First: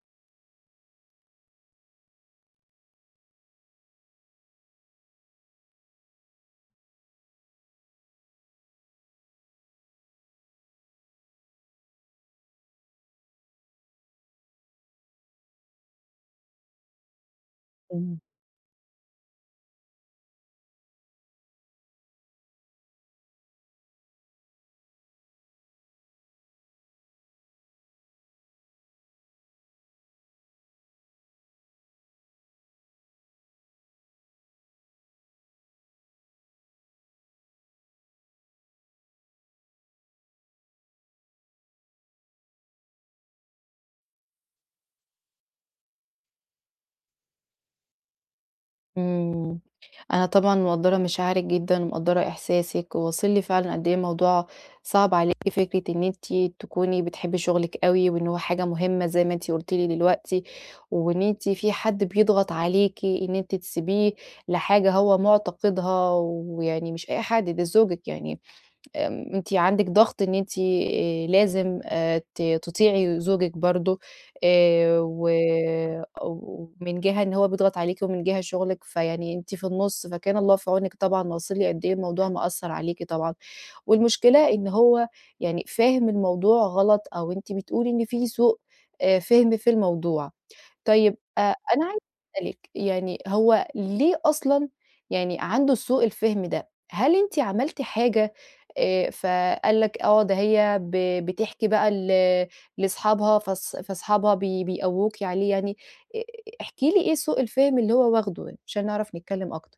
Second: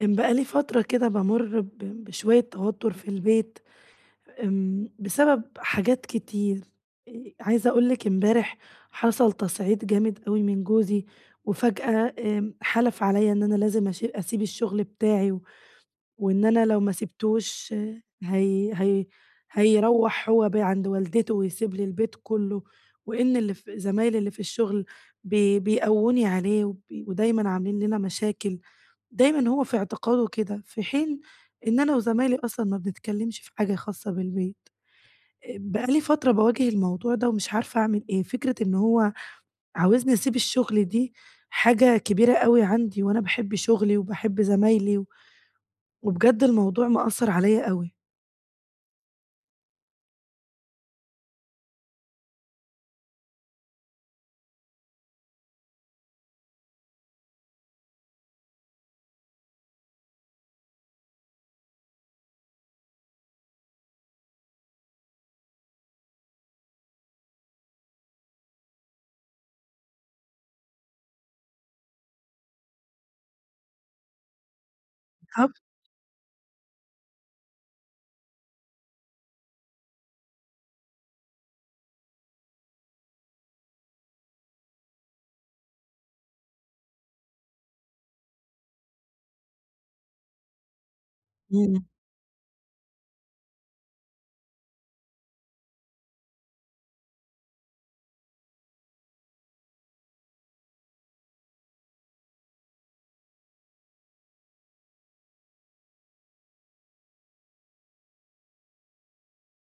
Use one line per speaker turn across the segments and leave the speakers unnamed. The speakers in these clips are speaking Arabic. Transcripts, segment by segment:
كان بقى لي فترة كده بامرّ ب بشوية توتر في البيت، إمم بسبب حاجات كتير، آآ عايزة أقول لِك إمبارح حصل تصعيد جامد أوي من جوزي، وفجأة آمم حلف عليَّا إن أنا لازم أشي أسيب الشغل بتاعي، وإن أنا لو ما سِبتوش
تمام.
هي هي هيروَّح هو بقى عند والدته ويسيب لي البيت كله، وإن اللي ف زمايلي اللي في الشغل ب بيقووني عليه، وب ودايمًا عاملين لنا مشاكل، دايمًا هو في اعتقاده كده في حين إن أنا وزمايلي أصلًا ما بنتكلمش في حاجة خاصة بالبيت، آآ بقى لي فترة باواجه الموضوع ده ومش عارفة أعمل إيه، فكرة إن هو عاوزني أسيب الشغل دي حاجة كبيرة أوي عندي، وأنا باحب شغلي وباحب زمايلي و وبجد الموضوع مأثر عليَّا أوي.
امم، أنا طبعًا مقدرة مشاعرِك جدًا ومقدرة إحساسِك، وواصل لي فعلًا قد إيه الموضوع صعب عليكِ فكرة إن أنتِ تكوني بتحبي شغلك أوي وإن هو حاجة مهمة زي ما أنتِ قلتِ لي دلوقتي، وإن أنتِ في حد بيضغط عليكِ إن أنتِ تسيبيه لحاجة هو معتقدها، ويعني مش أي حد ده زوجك يعني آآ أنتِ عندك ضغط إن أنتِ آآ لازم ت تطيعي زوجك برضه آآ، و
بالضبط.
ومن جهة إن هو بيضغط عليكِ ومن جهة شغلِك فيعني أنتِ في النُص فكان الله في عونِك طبعًا، أنا واصل لي قد إيه الموضوع مأثر عليكِ طبعًا، والمشكلة إن هو يعني فاهم الموضوع غلط أو أنتِ بتقولي إن في سوء آآ فِهم في الموضوع، طيب أ أنا
امم.
عايزة أسأل لِك يعني هو ليه أصلًا يعني عنده سوء الفهم ده، هل أنتِ عملتِ حاجة آآ فقال لكِ آه ده هي ب بتحكي بقى ل لصحابها فاص فاصحابها بي بيقووكِ عليه يعني، أ احكِ لي إيه سوء الفهم اللي هو واخده يعني عشان نعرف نتكلم أكتر؟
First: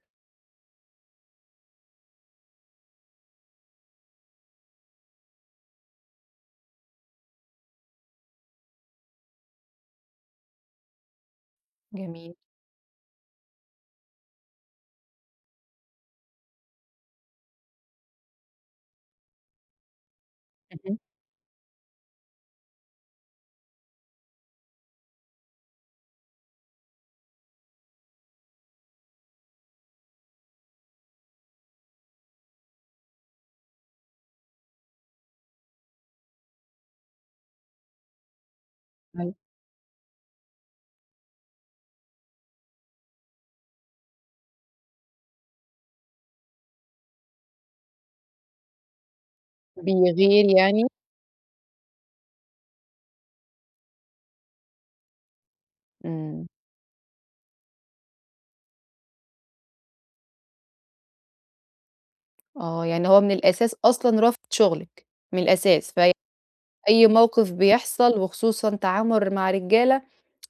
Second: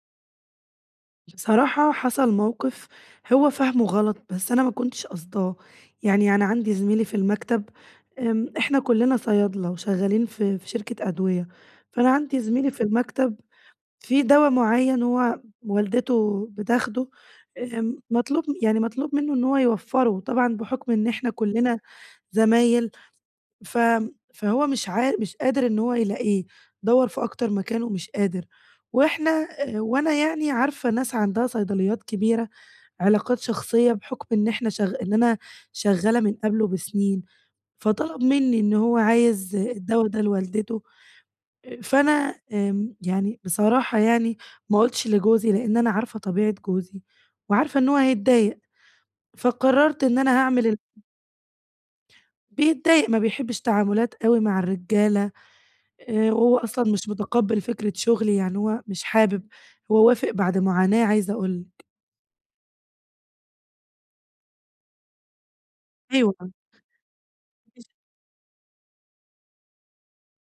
بصراحة حصل موقف هو فاهمه غلط، بس أنا ما كنتش قاصداه. يعني أنا عندي زميلي في المكتب، امم، إحنا كلنا صيادلة وشغالين في في شركة أدوية، فأنا
جميل.
عندي زميلي في المكتب في دوا مُعيّن هو والدته بتاخده، آمم، مطلوب يعني مطلوب منه إن هو يوفّره طبعًا بحكم
اهم.
إن إحنا كلنا زمايل ف فهو مش عا مش قادر إن هو يلاقيه، دوَّر في أكتر مكان ومش قادر، وإحنا آآ وأنا يعني عارفة ناس عندها صيدليات كبيرة، علاقات شخصية بحكم إن إحنا شغ إن أنا شغالة من قبله بسنين. فطلب منّي إن هو
أيوه.
عايز الدوا ده لوالدته، فأنا آمم، يعني بصراحة يعني ما قُلتش لجوزي لأن أنا عارفة طبيعة جوزي، وعارفة إن هو هيتضايق، فقررت إن أنا
بيغير
هاعمل ال
يعني؟
بيتضايق، ما بيحبش تعاملات أوي مع الرجالة، آآ،
إمم.
هو أصلًا مش مُتقبل فكرة شغلي، يعني هو مش حابب، هو وافق بعد معاناة عايزة أقول لِك.
آه. يعني هو من الأساس أصلًا، رافض شُغلِك من الأساس. فأي
أيوه فاهمة.
أي موقف
[unintelligible]
بيحصل، وخصوصًا تعامل مع رجّالة،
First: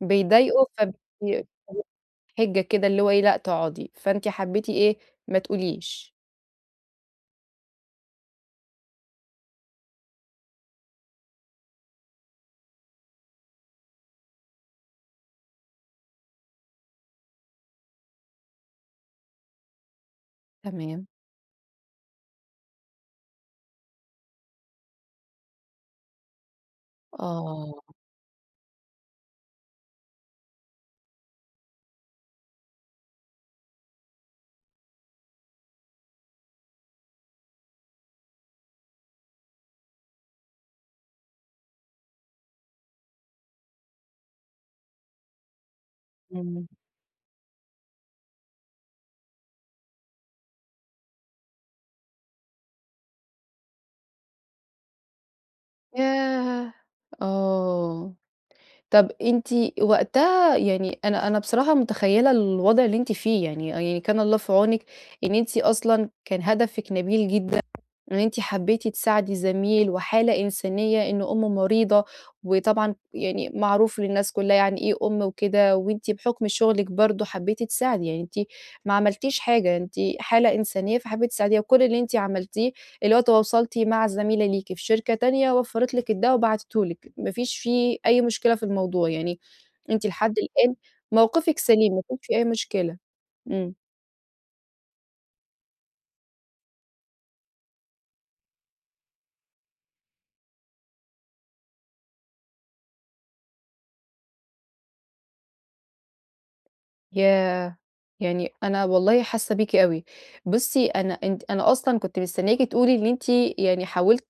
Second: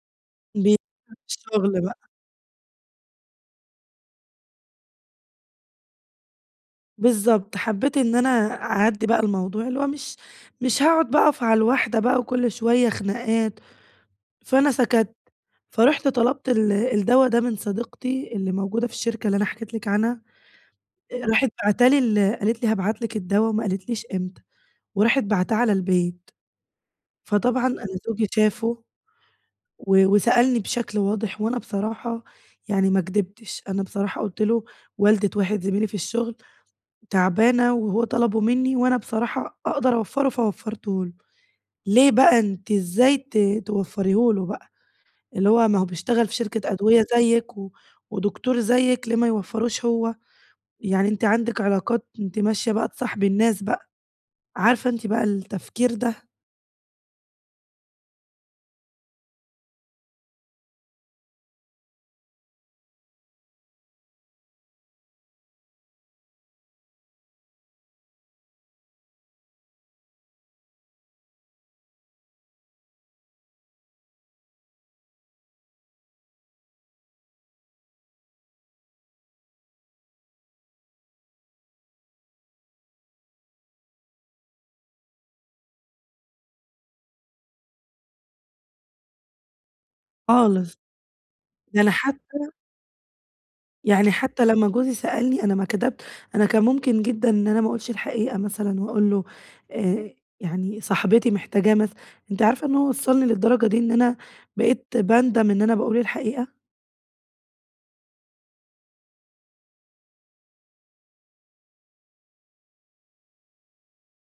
بيضايقه،
بي
فبي
الشغل
[unintelligible]
بقي.
حِجّة كده اللي هو إيه، لأ تقعدي. فأنتِ حبّيتِ إيه، ما تقوليش.
بالضبط، حبّيت إن أنا أعدّي بقى الموضوع، اللي هو مش مش هاقعد بقي أقف على الواحدة بقى، وكل شوية خناقات، فانا سَكَتْ. فرُحت طَلَبت ال الدّوا ده من صديقتي اللي موجودة في الشركة اللي أنا حكيت لِك عنها.
تمام.
آآ راحت باعته لي ال قالت لي هابعت لِك الدّوا، وما قالتليش إمتى. وراحت باعتاه على البيت. فطبعًا
آه.
أنا زوجي شافه، و وسألني بشكل واضح، وأنا بصراحة يعني ما كدبتش. أنا بصراحة قُلت له: "والدة واحد زميلي في الشغل تعبانة، وهو طلبه منّي، وأنا بصراحة أقدر أوفّر، ه فوفّرته له." ليه بقى أنتِ إزاي ت توفّريه له بقى. اللي هو، ما هو بيشتغل في
إمم.
شركة أدوية زيِّك، و ودكتور زيِّك، ليه ما يوفّرهوش هو؟ يعني أنتِ عندِك علاقات، أنتِ ماشية بقى تصاحبي الناس بقى. عارفة أنتِ بقى التفكير ده؟
ياه! آه. طب أنتِ وقتها يعني أنا أنا بصراحة مُتخيّلة الوضع اللي أنتِ فيه. يعني آه يعني كان الله في عونِك إن أنتِ أصلًا كان هَدفِك نبيل جدًا. إن أنتِ حبّيتِ تساعدي زميل، وحالة إنسانية، إن أمُّه مريضة، وطبعًا يعني معروف للناس كلّها يعني إيه أم وكده. وأنتِ بحُكم شُغلِك برضه حبّيتِ تساعدي. يعني أنتِ ما عملتيش حاجة، أنتِ حالة إنسانية فحبّيتِ تساعديها. وكل اللي أنتِ عملتيه اللي هو تواصلتِ مع زميلة ليكِ في شركة تانية، وفَّرت لِك الدّوا، وبعتته لِك، ما فيش فيه أي مشكلة في الموضوع. يعني أنتِ لحد الآن،
خالص.
مَوقِفِك
ده أنا
سَليم، ما ي [unintelligible] في أي
حتّى
مشكلة. إمم.
يعني حتّى لمّا جوزي سألني، أنا ما كدبت أنا كان ممكن جدًا إن أنا ما أقولش الحقيقة مثلًا، وأقول له آآ يعني صاحبتي محتاجاه مثلًا. أنتِ عارفة إن هو وصَّلني للدرجة دي، إن أنا بقيت باندَم إن أنا باقول الحقيقة.
ياه! يعني أنا والله حاسّة بيكِ أوي. بُصّي، أنا أنتِ أنا أصلًا كنت مستنّياكِ تقولي إن أنتِ يعني حاولتِ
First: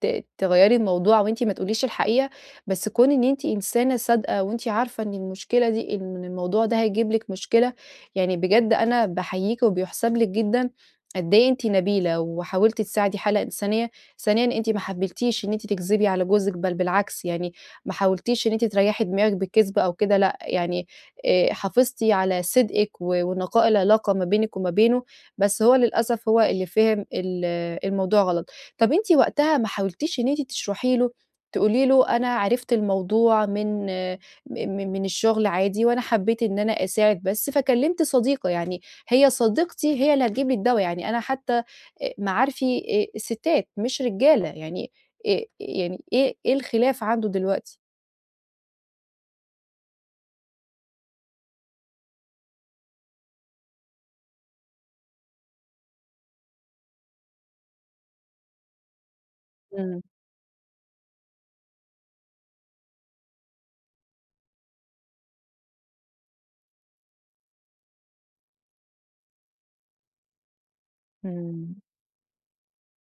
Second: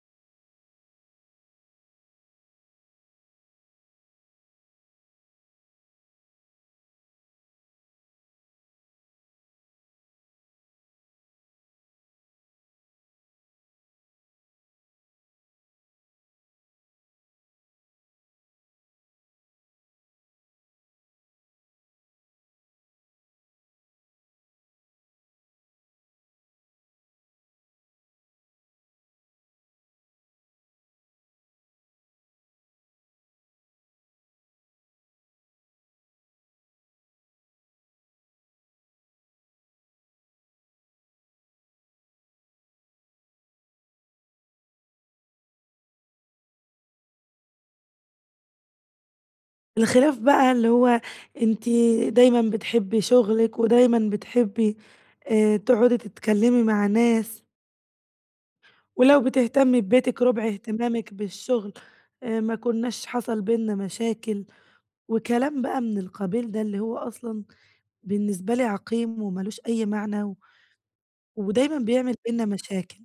ت تغيّري الموضوع، وأنتِ ما تقوليش الحقيقة. بس كون إن أنتِ إنسانة صادقة، وأنتِ عارفة إن المشكلة دي إن من الموضوع ده هيجيب لِك مشكلة، يعني بجد أنا باحييكِ، وبيُحسَب لِك جدًا قد إيه أنتِ نبيلة، وحاولتِ تساعدي حالة إنسانية. ثانيًا، أنتِ ما حبّيتيش إن أنتِ تكذبي على جوزِك، بل بالعكس. يعني ما حاولتيش إن أنتِ تريّحي دماغِك بكذب أو كده لأ. يعني آآ حافظتِ على صدقِك، و ونقاء العلاقة ما بينِك وما بينُه. بس هو للأسف، هو اللي فهم ال الموضوع غلط. طب أنتِ وقتها ما حاولتيش إن أنتِ تشرَحي له، تقولي له أنا عرفت الموضوع من م من الشغل عادي، وأنا حبّيت إن أنا أساعد بس، فكلّمت صديقة يعني. هي صديقتي هي اللي هتجيب لي الدّوا. يعني أنا حتّى أ معارفي آآ السِّتات، مش رجالة. يعني آآ، يعني إيه إيه الخلاف عنده دلوقتي؟
الخلاف بقى اللي هو، أنتِ دايمًا بتحبي شغلِك ودايمًا بتحبي، آآ، تقعدي تتكلّمي مع ناس. ولو بتهتمي
آمم.
ببيتِك ربع اهتمامِك بالشغل، آآ ما كناش حصل بيننا مشاكل، وكلام بقى من القبيل ده، اللي هو أصلًا بالنسبة لي عقيم ومالوش أي معنى، و ودايمًا
آمم.
بيعمل بيننا مشاكل.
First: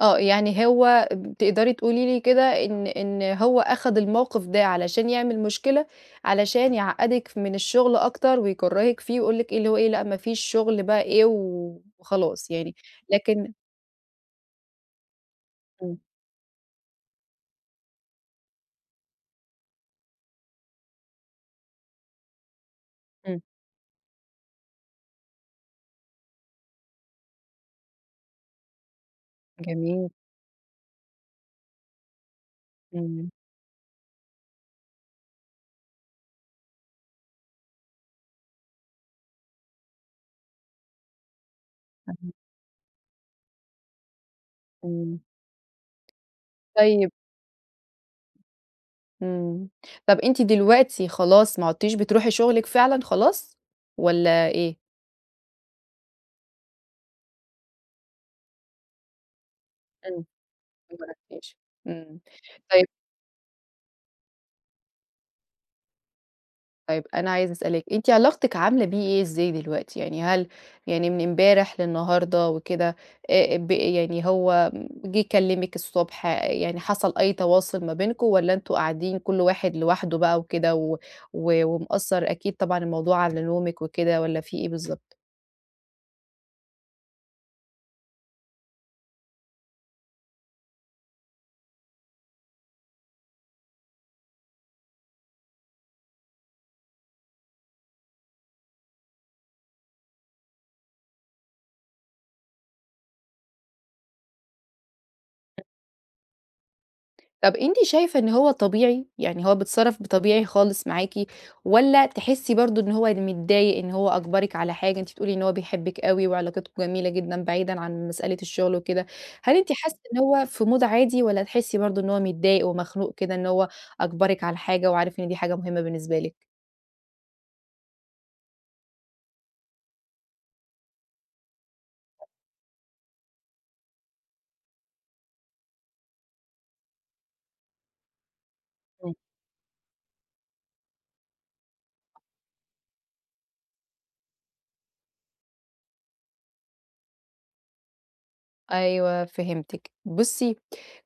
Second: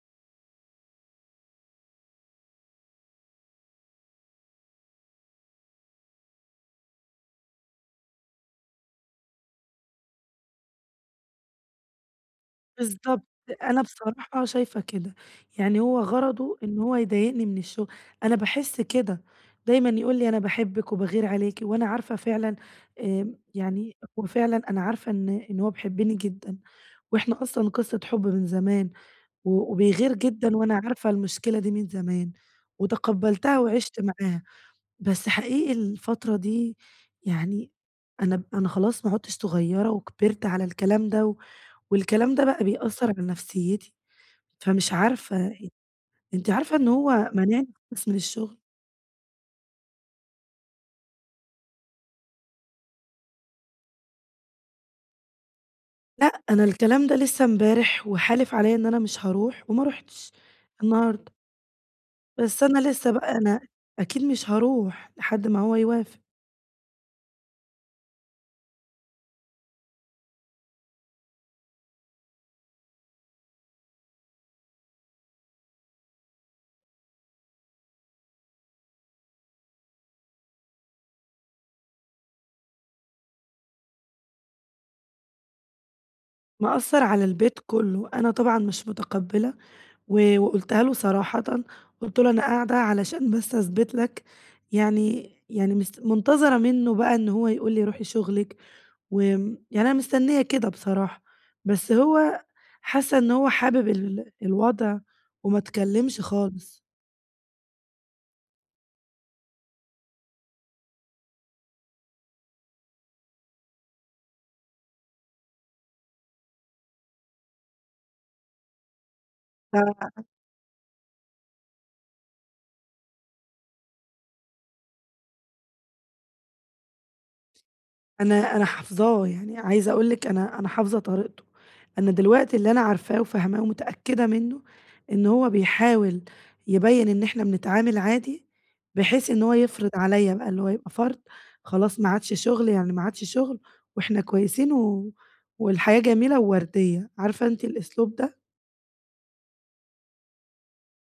آه يعني هو ت تقدري تقولي لي كده إن إن هو اخد الموقف ده علشان يعمل مشكلة، علشان يعقدِك من الشغل أكتر ويكرهِك فيه ويقول لك إيه اللي هو إيه لأ مفيش شغل بقى إيه و وخلاص يعني
بالضبط،
لكن
أنا بصراحة شايفة كده، يعني
امم.
هو غرضه إن هو يضايقني من الشغل، أنا باحس كده، دايمًا يقول لي أنا باحبِك وباغير عليكِ، وأنا عارفة فعلًا آآ،
امم.
يعني هو فعلًا أنا عارفة إن إن هو بيحبني جدًا، وإحنا أصلًا قصة حب من زمان، و
جميل.
وبيغير جدًا وأنا عارفة المشكلة دي من زمان،
آمم.
وتقبّلتها وعِشت معاها، بس حقيقي الفترة دي يعني، أنا ب أنا خلاص ما عدتش صغيرة وكبرت على الكلام ده، و
أكيد.
والكلام ده بقى بيأثر على نفسيتي، فمش
آمم.
عارفة أنتِ عارفة إن
طيب
هو مانعني خالص من الشغل!
آمم، طب أنتِ دلوقتي خلاص ما عدتيش بتروحي شغلِك فعلًا خلاص، والَّا إيه؟
لأ أنا الكلام ده لسه امبارح، وحالف عليّا إن أنا مش هاروح؛ وما
امم،
رُحتش النهارده.
[unintelligible] إمم،
بس
طيّب
أنا لسه بقى، أنا أكيد مش هاروح لحد ما هو يوافق.
طيّب، أنا عايزة أسألِك أنتِ علاقتِك عاملة بيه إيه إزاي دلوقتي يعني؟ هل يعني من امبارح للنهارده وكده، آآ ب يعني هو جيه كلمِك الصبح، يعني حصل أي تواصل ما بينكم، والّا أنتم قاعدين كل واحد لوحده بقى وكده، و و ومأثر أكيد طبعًا الموضوع على نومِك وكده، والّا في إيه بالضبط؟
مأثرعلى البيت كله، أنا طبعًا مش متقبلة، و وقُلتها له صراحةً، قُلت له أنا قاعدة علشان بس أثبت لَك، يعني يعني مس منتظرة منه بقى إن هو يقول لي روحي شغلِك، وآمم، يعني أنا مستنية كده بصراحة، بس هو حاسة إنه هو حابب ال الوضع وما
[unintelligible]
تكلمش خالص.
طَب أنتِ شايفة إن هو طبيعي؟ يعني هو بيتصرف بطبيعي خالص معاكِ، والّا تحسي برضه إن هو متضايق إن هو أجبرِك على حاجة، أنتِ بتقول لي إن هو بيحبِك أوي وعلاقاتكم جميلة جدًا بعيدًا عن مسألة الشغل وكده، هل أنتِ حاسة إن
ف
هو في مود عادي، والّا تحسي برضه إن هو متضايق ومخنوق كده إن هو أجبرِك على حاجة وعارف إن دي حاجة مهمة بالنسبة لِك؟
أنا أنا حافظاه. يعني عايزة أقول لِك، أنا أنا حافظة طريقته. أنا دلوقتي اللي أنا عارفاه وفاهماه ومتأكدة منّه، إن هو بيحاول يبيّن إن احنا بنتعامل عادي،
إمم.
بحيث إن هو يفرض عليّا بقى اللي هو يبقى فرض، خلاص ما عادش شغل يعني ما عادش شغل، إاحنا كويسين، و والحياة جميلة ووردية. عارفة أنتِ الأسلوب ده؟
أيوه فهمتِك. بُصّي،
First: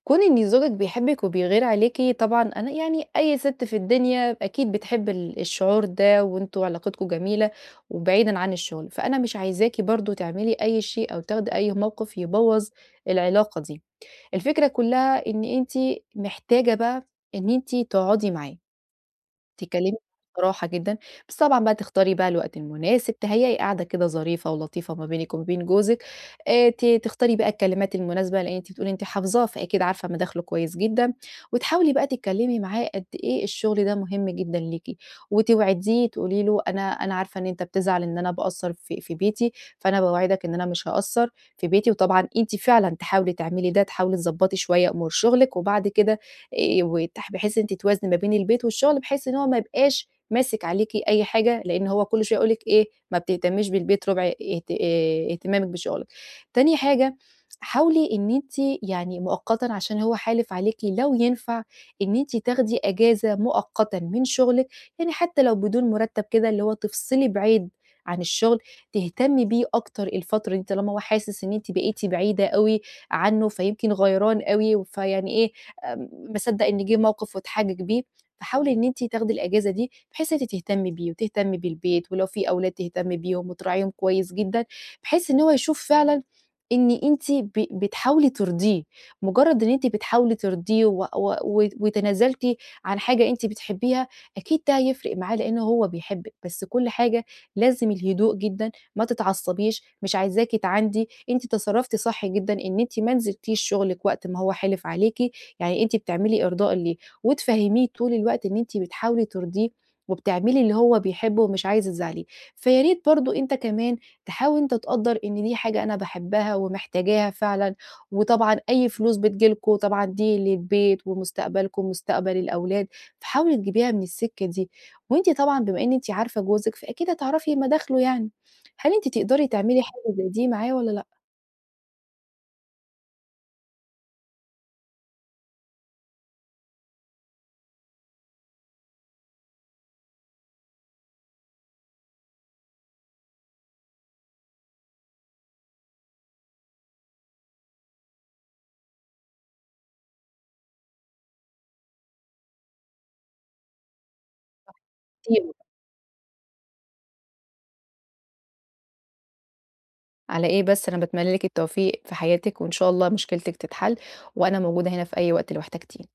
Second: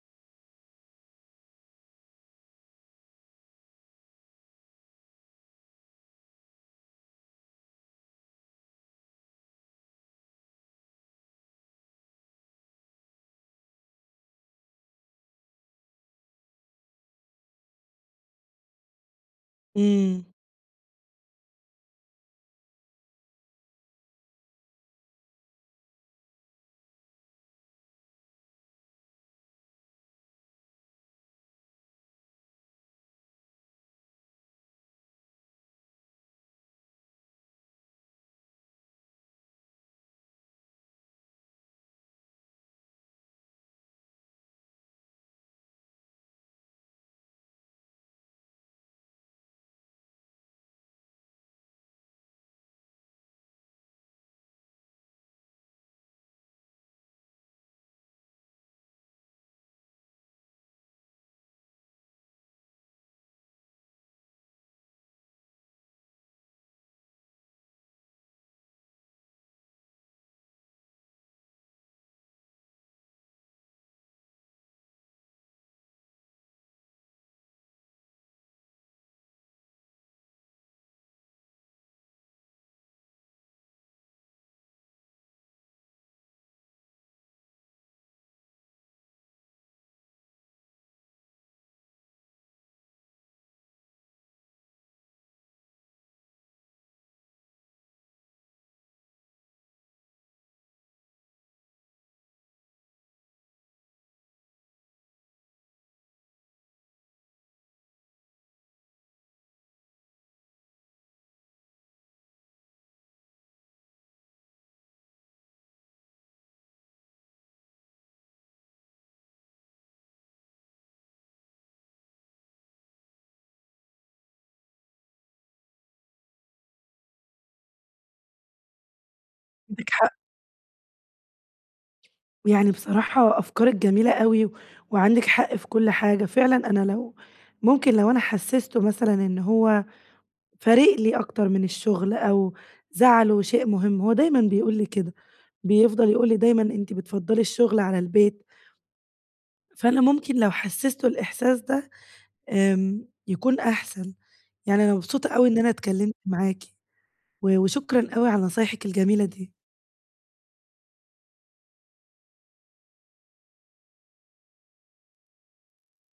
كون إن زوجِك بيحبِك وبيغير عليكِ، طبعًا أنا يعني أي سِتْ في الدنيا، أكيد بتحب ال الشعور ده، وأنتم علاقتكم جميلة، وبعيدًا عن الشغل. فأنا مش عايزاكِ برضه تعملي أي شيء، أو تاخدي أي موقف، يبوّظ العلاقة دي. الفكرة كلها إن أنتِ محتاجة بقى إن أنتِ تقعدي معاه. تتكلمي
إمم.
بصراحة جدًا، بس طبعًا بقى تختاري بقى الوقت المناسب، تهيّئي قاعدة كده ظريفة ولطيفة ما بينِك وما بين جوزِك. آآ ت تختاري بقى الكلمات المناسبة، لإن أنتِ بتقولي أنتِ حافظاه، فأكيد عارفة مداخله كويس جدًا. وتحاولي بقى تتكلّمي معاه قد إيه الشغل ده مهم جدًا ليكِ. وتوعديه تقولي له أنا أنا عارفة إن أنت بتزعل إن أنا باقصّر في في بيتي، فأنا باوعدك إن أنا مش هاقصّر في بيتي، وطبعًا أنتِ فعلًا تحاولي تعملي ده، تحاولي تضبّطي شوية أمور شُغلِك، وبعد كده آآ وتح بحيث إن أنتِ توازني ما بين البيت، والشغل، بحيث إن هو ما يبقاش ماسك عليكِ أي حاجة، لإن هو كل شوية هيقول لِك إيه، ما بتهتميش بالبيت ربع اهت آآ اهتمامِك بشُغلِك. تاني حاجة، حاولي إن أنتِ يعني مؤقتًا عشان هو حالف عليكِ لو ينفع إن أنتِ تاخدي أجازة مؤقتًا من شُغلِك، يعني حتّى لو بدون مُرتّب كده، اللي هو تفصلي بعيد عن الشغل، تهتمي بيه أكتر الفترة دي طالما هو حاسس إن أنتِ بقيتِ بعيدة أوي عنّه، فيمكن غيران أوي، و فيعني إيه، ام مَا صدّق إن جِه موقف، واتحجج بيه. فحاولي إن أنتِ تاخدي الأجازة دي، بحيث إن أنتِ تهتمي بيه، وتهتمي بالبيت، ولو في أولاد تهتمي بيهم، وتراعيهم كويس جدًا، بحيث إن هو يشوف فعلًا إن أنتِ ب بتحاولي ترضيه. مُجرّد إن أنتِ بتحاولي ترضيه و و و وتنازلتِ عن حاجة أنتِ بتحبيها، أكيد ده هيفرق معاه، لإن هو بيحبِك. بس كل حاجة لازم الهدوء جدًا، ما تتعصّبيش، مش عايزاكِ تعاندي. أنتِ تصرّفتِ صح جدًا، إن أنتِ ما نزلتيش شُغلِك وقت ما هو حلف عليكِ، يعني أنتِ بتعملي إرضاء ليه. وتفهّميه طول الوقت إن أنتِ بتحاولي ترضيه، وبتعملي اللي هو بيحبه، ومش عايزة تزعّليه. فيا ريت برضه أنت كمان تحاول أنت تقدّر إن دي حاجة أنا باحبها، ومحتاجاها فعلًا. وطبعًا أي فلوس بتيجي لكم، طبعًا دي للبيت، ومستقبلكم، ومستقبل الأولاد، فحاولي تجيبيها من السكة دي. وأنتِ طبعًا بما إن أنتِ عارفة جوزِك، فأكيد هتعرفي مداخله يعني. هل أنتِ تقدري تعملي
عندِك
حاجة
حق.
زي دي معاه، والّا لأ؟
يعني بصراحة أفكارِك جميلة أوي، وعندِك حق في كل حاجة. فعلًا أنا لو ممكن لو أنا حسسته مثلًا إن هو فارق لي أكتر من الشغل، أو زعله شيء مهم، هو دايمًا بيقول لي كده. بيفضل يقول لي دايمًا: "أنتِ بتفضّلي الشغل على البيت." فأنا ممكن لو حسسته الإحساس ده، آمم يكون أحسن. يعني أنا مبسوطة أوي إن
[unintelligible]
أنا اتكلمت معاكِ، و وشكرًا أوي على نصايحِك الجميلة دي.
على إيه بس؟ أنا باتمنى لِك التوفيق في حياتِك، وإن شاء الله مشكلتِك تتحل، وأنا موجودة هنا في أي وقت لو احتجتيني.